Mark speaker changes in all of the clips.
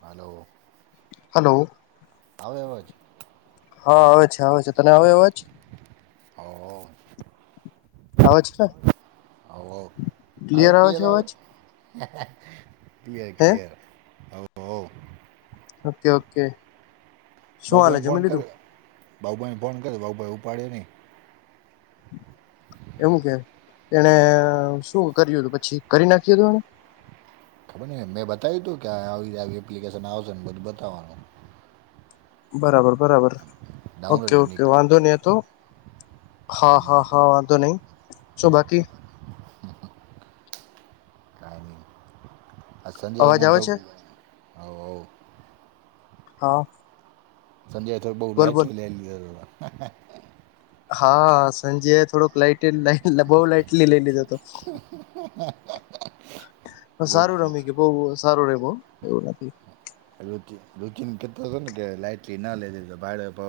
Speaker 1: હાલો.
Speaker 2: Hello.
Speaker 1: આવે અવાજ.
Speaker 2: હા આવે છે, આવે છે, તને આવે અવાજ.
Speaker 1: ઓ [inaudible]
Speaker 2: અવાજ છે, ને
Speaker 1: આવે
Speaker 2: ક્લિયર
Speaker 1: ક [unintelligible]
Speaker 2: છે
Speaker 1: લ આવે.
Speaker 2: અવાજ
Speaker 1: ક્લયર
Speaker 2: હે
Speaker 1: ક્લયર [inaudible]
Speaker 2: ઓકે ઓકે શું હાલે જમી લીધું.
Speaker 1: બાઉુભાઈને ફોન કર્યો બાઉુભાઈ ઉપાડ્યો નહીં.
Speaker 2: એમ કે એને શું કર્યું હતું પછી કરી નાખ્યું હતું એને.
Speaker 1: ખબર ન મેં બતાવ્યું તું કે આવી આવી એપ્લિકેશન આવશે ને બધું બતાવવાનું.
Speaker 2: બરાબર બરાબર ઓકે
Speaker 1: ડાઉનલોડ નહીં
Speaker 2: ઓકે
Speaker 1: કરી
Speaker 2: વાંધો નઈહતો. હા હા હા વાંધો નહી શો બાકી.
Speaker 1: કાંઈ નહીં આ સંજય
Speaker 2: અવાજ આવે
Speaker 1: મંધો
Speaker 2: છે
Speaker 1: હવવ.
Speaker 2: હા.
Speaker 1: સંજય થ બઉ
Speaker 2: બોલ બોલ
Speaker 1: લાઈટલી લઈ લીધો.
Speaker 2: હા સંજયે થોડોક લાઈટ લટ બહુ લઇટ લઈ લીધો હતો.
Speaker 1: એ
Speaker 2: સારું રમી ગયું બહુ
Speaker 1: [inaudible]
Speaker 2: [inaudible] એવું નથી.
Speaker 1: રૂચિન રૂચિન કેતોને કે લાઈટલી ના લેધોતો ભાડેભો.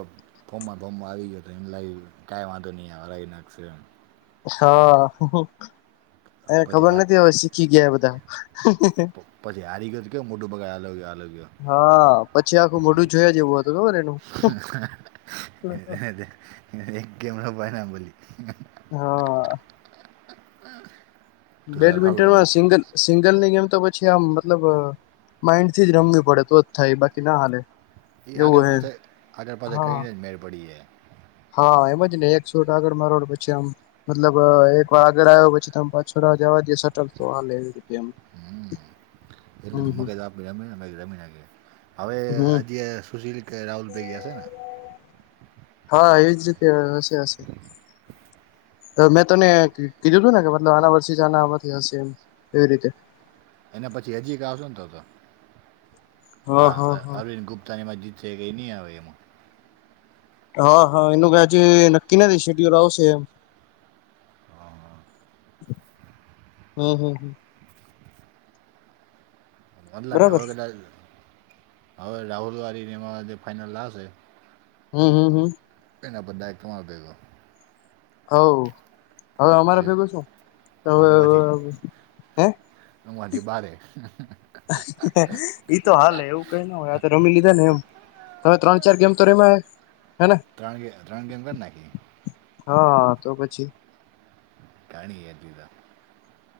Speaker 1: ફોમ્માં ફોમ આવી ગયો તો એમ લાગ કઈ વાંધો નહી રહી નાખશે એમ
Speaker 2: હાઆઆ- હોહો. એ
Speaker 1: પછી
Speaker 2: ખબર
Speaker 1: હાર
Speaker 2: નથી હવે શીખી ગયા બધા.
Speaker 1: પછી હારી ગયો તો કેવું મોટું બગાડ હાલો ગયો હાલો ગયો
Speaker 2: હા પછી આખું મોઢું જોયા જેવું હતું ખબર એનું.
Speaker 1: [unintelligible] ભનાબલી
Speaker 2: હા.
Speaker 1: તું સારું સારું રમે
Speaker 2: બેડમિન્ટનમાં સિંગલ સિંગલ ની ગમ. તો પછી આમ મતલબ માઇન્ડ થી જ રમવી પડે તો જ થાય બાકી ના હાલે.
Speaker 1: ઈ
Speaker 2: એવું
Speaker 1: આગળ
Speaker 2: હે
Speaker 1: પાછ આગળ પાછ
Speaker 2: હા
Speaker 1: કરીને જ મેળ પડી જાય.
Speaker 2: હા એમ જ ને એક છોટ આગળ મારવાડ પછી આમ મતલબ એક વાર આગળ આવ્યો પછી તો પછીડો જવા. એ સટલ તો આમ લે [unintelligible] આમ.
Speaker 1: એટલેું મગજ આપ જમી જમી
Speaker 2: હમ
Speaker 1: હ સુીલ. કે રાહુલ ભેગયાશેને.
Speaker 2: જી [unintelligible] છીયાપી. મેં તને કીધું હતું ને કે મતલબ આના વર્ષવાથી હશે એમ. એ રીતે.
Speaker 1: એના પછી હજીક એક આવશો ને તોતો હા અર અરવિંદ ગુપ્તા ની માજીત. એકેઈ ની આવે એમાં.
Speaker 2: હા હા એનું ત હજી નક્કી નથી. શીડ્યુલ આવશે એમ. હમ હમ હમ.
Speaker 1: મંધ લાગે
Speaker 2: બરાબર
Speaker 1: હવે કદાચ હવે રાહુલ વારીને એમાં બઘી ફાઈનલ આવશે.
Speaker 2: હમ હમ હમ.
Speaker 1: એના બધા એક [unintelligible]
Speaker 2: હવવ હવે અમારે
Speaker 1: પછી
Speaker 2: ભેગું છું હવે [unintelligible] હે.
Speaker 1: [unintelligible] થી બારે.
Speaker 2: ઈતો હાલે એવું કંય ન હોય આપે રમી લીધા ને એમ. તવે ત્રણ ચાર ગેમ તો રેવા.
Speaker 1: ત્રણય રણજંગલ નાખી.
Speaker 2: હાઆઆ તો પછી.
Speaker 1: કાણીએ જુદા.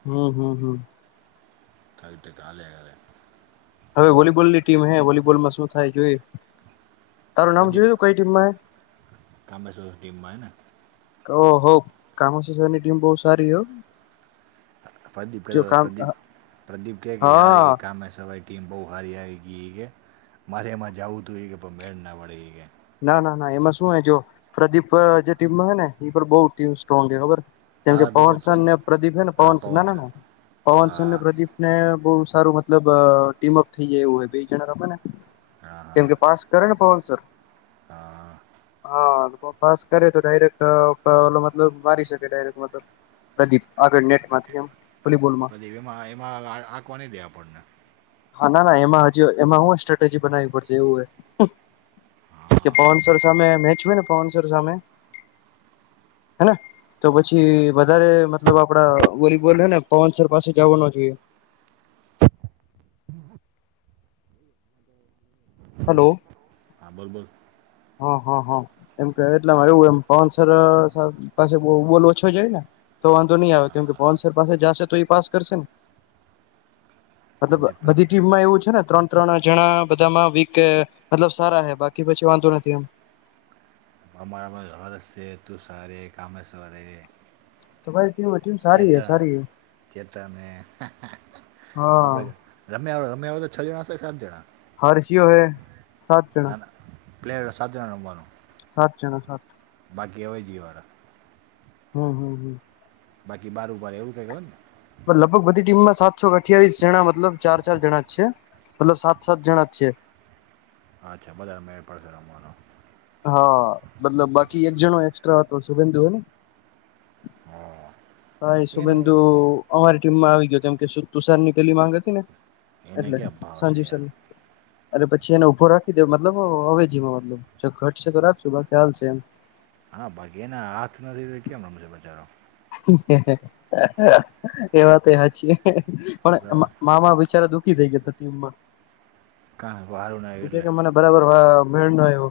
Speaker 2: હમ હમ હમ.
Speaker 1: થાઈટ કલે આવે.
Speaker 2: હવે વોલીબોલની ટીમ હે વોલીબોલમાં શું થાય એ જોયે.
Speaker 1: પ્રદીપ કામેમેશ્વર ટીમમાં હેને.
Speaker 2: ઓ હો કમા સની ટીમ બહુ સારી હો
Speaker 1: પ્રદીપ કે
Speaker 2: જો
Speaker 1: [unintelligible]
Speaker 2: કામ
Speaker 1: પ્રદીપ પ્રદીપ કેય કેક યાર
Speaker 2: હા
Speaker 1: કમાંશ વૈટ. ટીમ બૌવ હારી આવી ગઈ કે મારે એમાં જાવું હતું એ કે પણ મેળ નાપડી એકે.
Speaker 2: ના ના ના એમાં શું જો પ્રદીપ જે ટીમ હોય ને ઈ બો ટીમ સ્ટ્રોંગ છે ખબર. કેમ કે
Speaker 1: તારા ભેગો જ છે
Speaker 2: પવનસનને પ્રદીપ હે ને
Speaker 1: હા
Speaker 2: પવનસ ના
Speaker 1: પવન
Speaker 2: ના
Speaker 1: છે
Speaker 2: ના પવનસરને
Speaker 1: હા
Speaker 2: પ્રદીપ ને બો. સારું મતલબ ટીમઅપ થઈ જાય એવું હોય બે જણા રહમેને
Speaker 1: હા
Speaker 2: કેમ
Speaker 1: હા
Speaker 2: કે પાસ કરને પવન સર
Speaker 1: હા
Speaker 2: હા પાસ કરે તો ડાયરેક્ટ અ પ મતલબ મારી શકે ડાયરેક્ટ મતલબ પ્રદીપ આગળ નેટ માંથી એમ વોલીબોલમાં
Speaker 1: પછી એમાં એમાં આંકવા નહી દે આપણને
Speaker 2: હા ના ના એમાં હજ એમાં હું સ્ટ્રેટેજી બનાવવી પડશે એવું હો કે
Speaker 1: હા
Speaker 2: પવન સર સામે મેચ હોય ને પવન સર સામે હેને તો પછી વધારે મતલબ આપડા વોલીબોલ હેને પવન સર પાસે જવાનો જોઈએ [inaudible] હલો
Speaker 1: હા બોલ બોલ
Speaker 2: હા હા હા એમ કે એટલેમાં એવું એમ પવન સર પાસે બોલ ઓછો જાય ને તો વાંધો નહી આવે કેમકે પવન
Speaker 1: હા
Speaker 2: સર પાસે જશે તો એ પાસ કરશે ને મતલબ
Speaker 1: પ્રદીપ
Speaker 2: બધી
Speaker 1: પ્રદ-
Speaker 2: ટીમમાં એવું છે ને ત્રણ ત્રણ જણા બધામાં વીક મતલબ સારા હે બાકી પછી વાંધો નથી એમ
Speaker 1: અમારા હરસ છે તું સરે કામેશવરે
Speaker 2: તો ભાઈ
Speaker 1: કેતા કેતાને
Speaker 2: હા
Speaker 1: આપડે [unintelligible] છ જણાં છે સાત જણા
Speaker 2: હર્શીઓ હે સાત
Speaker 1: ના
Speaker 2: જણ
Speaker 1: ના પ્લેયર સાજણ રહ્મવાનું
Speaker 2: સાત જણા સાત
Speaker 1: બાકી હવે જિવારા
Speaker 2: હમ હમ હમ
Speaker 1: બાકી બારો બાર એવું કઈ ખબર ને
Speaker 2: લગભગ બધી ટીમમાં સાતસો અઠયાવીસ જણા મતલબ ચાર ચાર જણા જ છે મતલબ સાત સાત જણા જ છે
Speaker 1: અચ્છા બધા મે પાશડ રમવાનું
Speaker 2: હા મતલબ બાકી એક જણો એકસ્ટ્રા હતો શુભમ થયો ન
Speaker 1: હા
Speaker 2: હા એ
Speaker 1: એનું
Speaker 2: શુભેન્દુ અમારી ટીમમાં આવી ગયો કેમ કે તુષાર ની પેલી માંગ હતી ને
Speaker 1: એને
Speaker 2: એટલે
Speaker 1: ક્યાં ભાવ છે
Speaker 2: સાજીવ
Speaker 1: યાર
Speaker 2: સરની અરે પછી એને ઉભો રાખી દેવ મતલબ અવેજીમાં મતલ જો ઘટ સે તો રાખશો બાકી હાલ સે એમ
Speaker 1: હા બાકી એના હાથ નથી તો કેમ રમશે બિચારો
Speaker 2: એ વાત એ હાચી પણ
Speaker 1: તો
Speaker 2: મામા બિચારા દુખ કી થઈ ગયો તકલીફમાં
Speaker 1: કાં સારું ના
Speaker 2: એ કે
Speaker 1: એટલે
Speaker 2: કે મને બરાબર મેળ ન આવ્યો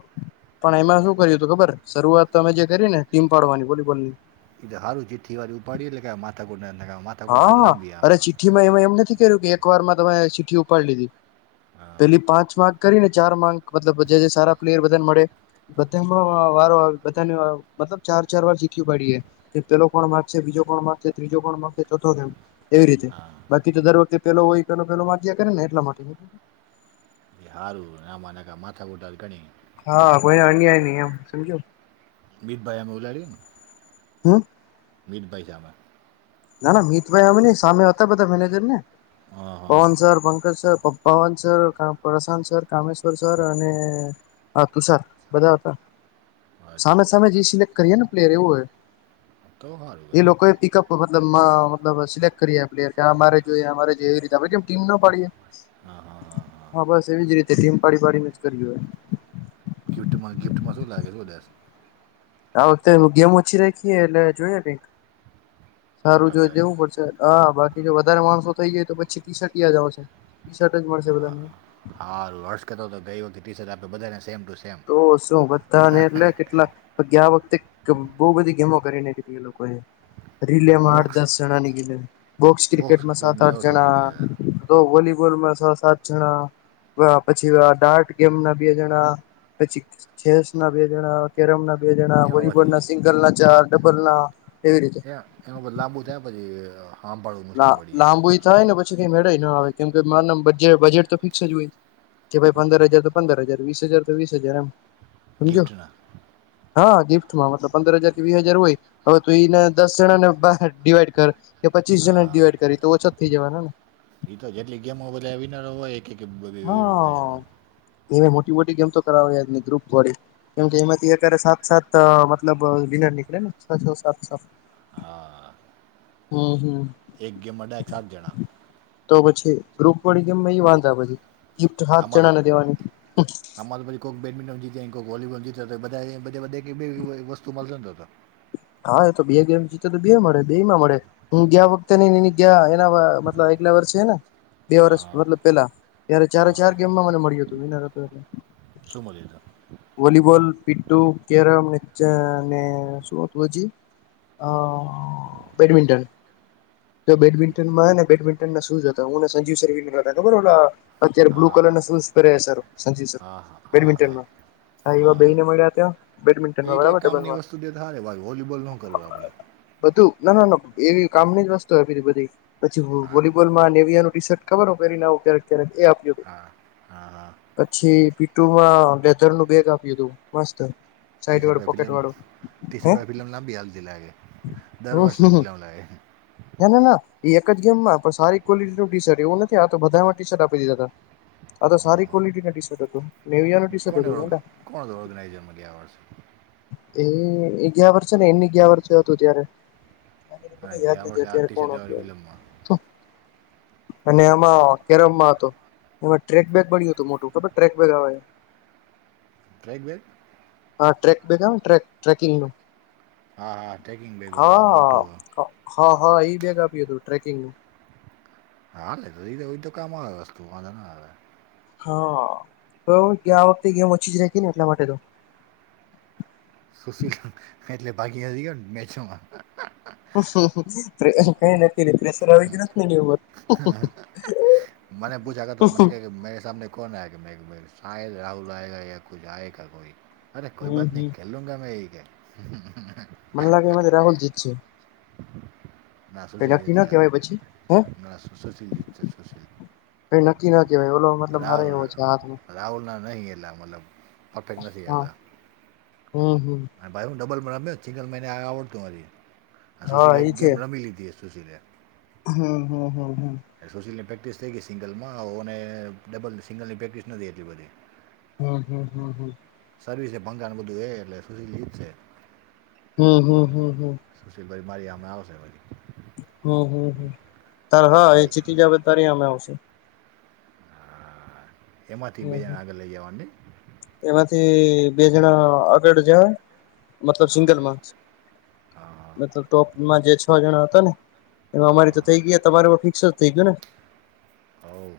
Speaker 2: પણ એમાં શું કર્યુ હતું ખબર શરૂઆત તમે જે કરી ને ટીમ પાડવાની વોલીબોલ ની
Speaker 1: એ હારું જેથી વાળ ઉપાડીએ એટલે આ માથા [unintelligible]
Speaker 2: હા અરે ચિઠ્ઠીમાં એમાં એમ નથી કર્યુ કે એક વારમાં તમે ચિઠ્ઠી ઉપાડી લીધી
Speaker 1: હા
Speaker 2: પેલી પાંચ વા કરીને ચાર માંક મતલબ જે જે સારા પ્લેયર બધાને મળે બધામાં
Speaker 1: હા
Speaker 2: વારો બધાન મતલબ ચાર ચાર વાર શીખ્યું પાડીએ કે પેલો કોણ માર્ક છે બીજો કોણ માર્ક છે ત્રીજો કોણ માક [unintelligible] કે એવી રીતે
Speaker 1: હા
Speaker 2: બાકી તો દર વખતે પેલો હોય એ પેલો પેલો વાગકીએ કરેને એટલા માટે [unintelligible]
Speaker 1: એ હારું આમાનાકા માથા ખૂટાલ ગણી
Speaker 2: હા કોઈ અન્યાય નહી એમ સમજ્યો
Speaker 1: મિત ભાઈ અમે ઓલાડીએને
Speaker 2: હમ
Speaker 1: મિત ભઈ [unintelligible]
Speaker 2: ના ના મિતભાઈ અમેન સામે હતા બધા મેનેજર ને
Speaker 1: હા,
Speaker 2: પવન
Speaker 1: હા.
Speaker 2: સર પંકજ સર પપ Pawan sir Prashant sir Kameshwar sir અને તુષાર બધા હતા સામે
Speaker 1: અચ્છા.
Speaker 2: સામે જે સિલેક્ટ કરીએ ને પ્લેયર એવું હોય
Speaker 1: કૌ સારું
Speaker 2: એ
Speaker 1: કર્યું
Speaker 2: લોકોએ પિકઅપ મતલબ મતલબ સિલેક્ટ કરી પલેયર કે મારે જો અરે જેવી રીતે આપણે કેમ ટીમ ના પાડીએ હા બસ એવી જ રીતે તે ટીમ પાડી પાડીને જ કરી હોય
Speaker 1: ગિફ્ટમાં ગિફ્ટમાંો લાગે વધલસ
Speaker 2: આ વખતે ગેમ ઓછી રાખીએ એટલે જોઈએ કક સારું
Speaker 1: મોટા
Speaker 2: જો
Speaker 1: ભાઈ.
Speaker 2: જવું પડશે હા બાકી જો વધારે માણસો થઇ જાય તો પછી ટી શર્ટ યા જ આવશે ટી શર્ટ જ મળશે બધાને
Speaker 1: હા વર્ષ કરતો તો ગઈ વખતે ટી શર્ટ આપે બધાને સેમ ટુ સેમ.
Speaker 2: તો શું બધા ને એટલે કેટલા ગ આ વખતે કે બહુ બધી ગેમો કરીને કીધી એ લોકોએ રીલેમાં આઠ
Speaker 1: બોક્સ
Speaker 2: દસ જણા ની ગીધ બોક્સ ક્રિકેટમાં સાત
Speaker 1: ક્રિકેટને એવો
Speaker 2: આઠ
Speaker 1: ઠોકી
Speaker 2: જણા
Speaker 1: દીધા.
Speaker 2: ગૂગલમાં છ સાત જણા પછી ડાર્ટ ગેમ ના બે જણા પછી ચેસ ના બે જણા કેરમ ના બે જણા
Speaker 1: એમાં
Speaker 2: વોલીબોલ
Speaker 1: પછી
Speaker 2: ના સિંગલ ના ચાર એ બરલા
Speaker 1: હયા એનું બધ લાંબુ થાય પછી હાંભળવું મુશ્કેલ
Speaker 2: ા
Speaker 1: પડી જાય.
Speaker 2: લાંબુ થાય ને પછી કઈ મેળ ના આવે કેમ કે મા બજેટ તો ફિક્સ જ હોય કે ભાઈ પંદર હજાર તો પંદર હજાર વીસ હજાર તો વીસ હજાર એમ સમજો
Speaker 1: ગિફ્ટના
Speaker 2: હા ગિફ્ટમાં મતલબ પંદર હજાર કે વીસ હજાર હોય હવે તું એને દસ જણા ને બાર ડિવાઈડ કર પચીસ
Speaker 1: હા
Speaker 2: જણા
Speaker 1: હા
Speaker 2: ડિવાઈડ કરી તો ઓછો જ થઈ જવાના ને
Speaker 1: તો જેટલી ગેમો બલ આવીને હોય કે બ
Speaker 2: હા
Speaker 1: એના
Speaker 2: એ મોટી મોટી ગેમ તો કરાવની ગ્રુપ થોડી કેમકે એમાંથી અત્યારે સાત સાત મતલબ ડિનર નીકળે ને છ છ સાત છ.
Speaker 1: હા.
Speaker 2: હમ હમ.
Speaker 1: એક ગેમડ એક સાથ જણા.
Speaker 2: ગ્રૂપ વડી કે મે એ વાંધા પછી. ગિફ્ટ હાથ
Speaker 1: અમા
Speaker 2: જણા ને દેવાની
Speaker 1: અમાદ ભ કોક બેડમિન્ટન જીતી કોક વોલીબોલ જીતી ધા બધધ વસ્તુ મળશે
Speaker 2: હા એ તો બે ગેમ જીતે તો બે મળે બે માં મળે હું ગયા વખતે નઈ એ ગયા એના મતલબ એકલા વરષ છે ને બે વરષ
Speaker 1: હા
Speaker 2: મતલબ પેલા ત્યારે ચારે
Speaker 1: હા
Speaker 2: ચાર ગેમમાં મને મળ્યું હતું વિનર હતું એટલે
Speaker 1: સોમલેખા
Speaker 2: પીટટું કેરમ નેને શું જી અ બેડમિન્ટન. તો બેડમિન્ટનમાં ને બેડમિન્ટનમાં શું જ હતા હુંને સંજીવ શર્વીનર હતા ખબર અત્યારે બ્લુ કલ
Speaker 1: હા
Speaker 2: અનશન કરે સારો સંજીવ સર
Speaker 1: હા હા હા
Speaker 2: બેન્ડમિંટન
Speaker 1: હા
Speaker 2: માં વા બેને મળ્યા ત્યા
Speaker 1: એક એક કામની વસ્તુ જેારે ભ વોલીબોલ ન કરવું આપડે.
Speaker 2: બું ના ના ના એવી કામ ની જ વસ્તુ આવેીધી બધી પછી
Speaker 1: હા
Speaker 2: વોલીબોલ માં વિયા નું ટી શર્ટ ખબર હો ક્યારે ક્યારેક એ આપ્યું.
Speaker 1: હા હા હા
Speaker 2: પછી પીટુમાં લેધર નું બેગ આપ્યું હતું, મસ્ત. સાઈડ વાળું પોકેટ વાળું, હે?
Speaker 1: લબી હથી લાગે દર વર્ષ ની પેલા લાગે
Speaker 2: ના ના ના એ એક જ ગેમમાં પણ સારી ક્વોલિટી નું ટી શર્ટ એવું નથી આ તો બધામાં ટી શર્ટ આપી દીધા હતા હા તો સારી ક્વોલિટી ન ટી શર્ટ હતું. નેવિયા નું ટી શર્ટ
Speaker 1: કોને
Speaker 2: હતું
Speaker 1: ઓગ
Speaker 2: મોટા
Speaker 1: કોણ ઓર્ગનાઈઝરમાં ગયા છે?
Speaker 2: એ ગયા વર્ષ છે ને એ ગયા વર્ષ હતું ત્યારે.
Speaker 1: હ
Speaker 2: મને યાદ
Speaker 1: ગયા
Speaker 2: નથી
Speaker 1: વર્ષ આ
Speaker 2: અત્યારે કોણ
Speaker 1: ટ
Speaker 2: હતું
Speaker 1: ફિલ્મમાં
Speaker 2: એમ અને એમાં કેરમમાં હત એમાં ટ્રેક બેેગ બન્યું હતું મોટું ખબર ટ્રેક બેગ આવે.
Speaker 1: કગ બેગ?
Speaker 2: હા ટ્રેક બેગા ટ ટ્રેકિંગ ન.
Speaker 1: હા હા ટ્રેકિંગ બેગ વાળું મોટું.
Speaker 2: હા હા એ બેગ આપ્યું હતું ટ્રેકિંગનું.
Speaker 1: હા તો કામ આવે વસ્તુ વાંધા ના આવે.
Speaker 2: હા, તો આ વખતે ગેમ ઓછી જ ર ને એટલા માટે તો
Speaker 1: સુશીલ એટલે બાકી ગયો ને મેચોમાં.
Speaker 2: હું હું. એલે પ્રેેશરવે કે નર
Speaker 1: મને બૂછ આગ મને કે મે સામને કોણ આયા? શદ રાહુલ આગ યા કુજ આયગ કોઈ અરે કોઈ
Speaker 2: હમ
Speaker 1: બાત નહી
Speaker 2: હમ
Speaker 1: ખેલ લુંંગા મેં
Speaker 2: મને લાગે એમાંથી રાહુલ જીત છે.
Speaker 1: ના શ ચીલી દય
Speaker 2: પછી હે
Speaker 1: ના સુશીલ જીત છે સુશીલ.
Speaker 2: ભ નક્કી ના કે ભાઈ ઓલો મતલબ મારે એવો છે હાથમાં
Speaker 1: એટલે મતલબ પરફેક્ટ નથી
Speaker 2: હા
Speaker 1: આવતા
Speaker 2: હમ હમ.
Speaker 1: અને ભાઈ હું ડબલમાં રમ્યો સિંગલમાં એને આવડતું મારી અને
Speaker 2: હા
Speaker 1: સુશીરે
Speaker 2: એ
Speaker 1: એક
Speaker 2: છે
Speaker 1: ગમી લીધી હ સુશીલે.
Speaker 2: હમ હમ હમ.
Speaker 1: સોશીલની પ્રેક્ટિસ થઈ ગઈ સિંગલમાં આવ અને ડબલ સિંગલની પ્રેક્ટિસ નથી એટલી બધી.
Speaker 2: હમ હમ હમ હમ.
Speaker 1: સર્વિસ એ ભંગાણ બધું એ એટલે સુશીલિત છે.
Speaker 2: હમ હમ હમ હમ
Speaker 1: બરીમારી આમે આવશેરી
Speaker 2: હમ હમ તારે હા એ જીતી જાવ તારી અમે આવશે
Speaker 1: એમાંથી બે જણા આગળ લઈ જવાની
Speaker 2: એમાંથી બે જણા આગળ જવાય મતલબ
Speaker 1: હા
Speaker 2: સિંગલમાં
Speaker 1: હા હા
Speaker 2: મતલબ ટોપમાં જે છ જણા હતા ને એમાં અમારી તો
Speaker 1: હા
Speaker 2: થઇ ગઈ તમાર તો ફિક્સ જ થઇ ગયું ને
Speaker 1: આવ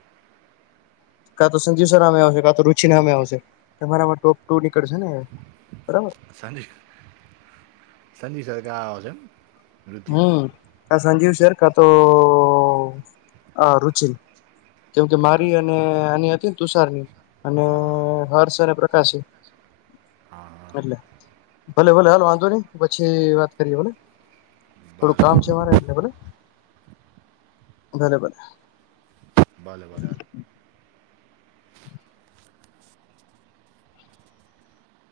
Speaker 2: કા તો સંજીવ સરમે આવશે કા તો રુચિ નામે આવશે તમારામાં ટોપ ટુ ની કડ છે ને બરાબર
Speaker 1: સંદીિ સર સરગા આવાશેમ
Speaker 2: હમ ક સંજીવ શેર કા તો હ રુચિ કેમ કે
Speaker 1: તો
Speaker 2: મારી
Speaker 1: તને
Speaker 2: અને આની હતી ને તુષારની અને
Speaker 1: હા હા
Speaker 2: હર્ષ અને પ્રકાશ
Speaker 1: હા હા
Speaker 2: એટલે ભલે ભલે હાલ વાંધો નઈ પછી વાત કરીએ ભલે થોડુંક
Speaker 1: ભલે
Speaker 2: કામ છે મારે એટલે બોલો ભલે ભલે
Speaker 1: ભલે ભલે ભલે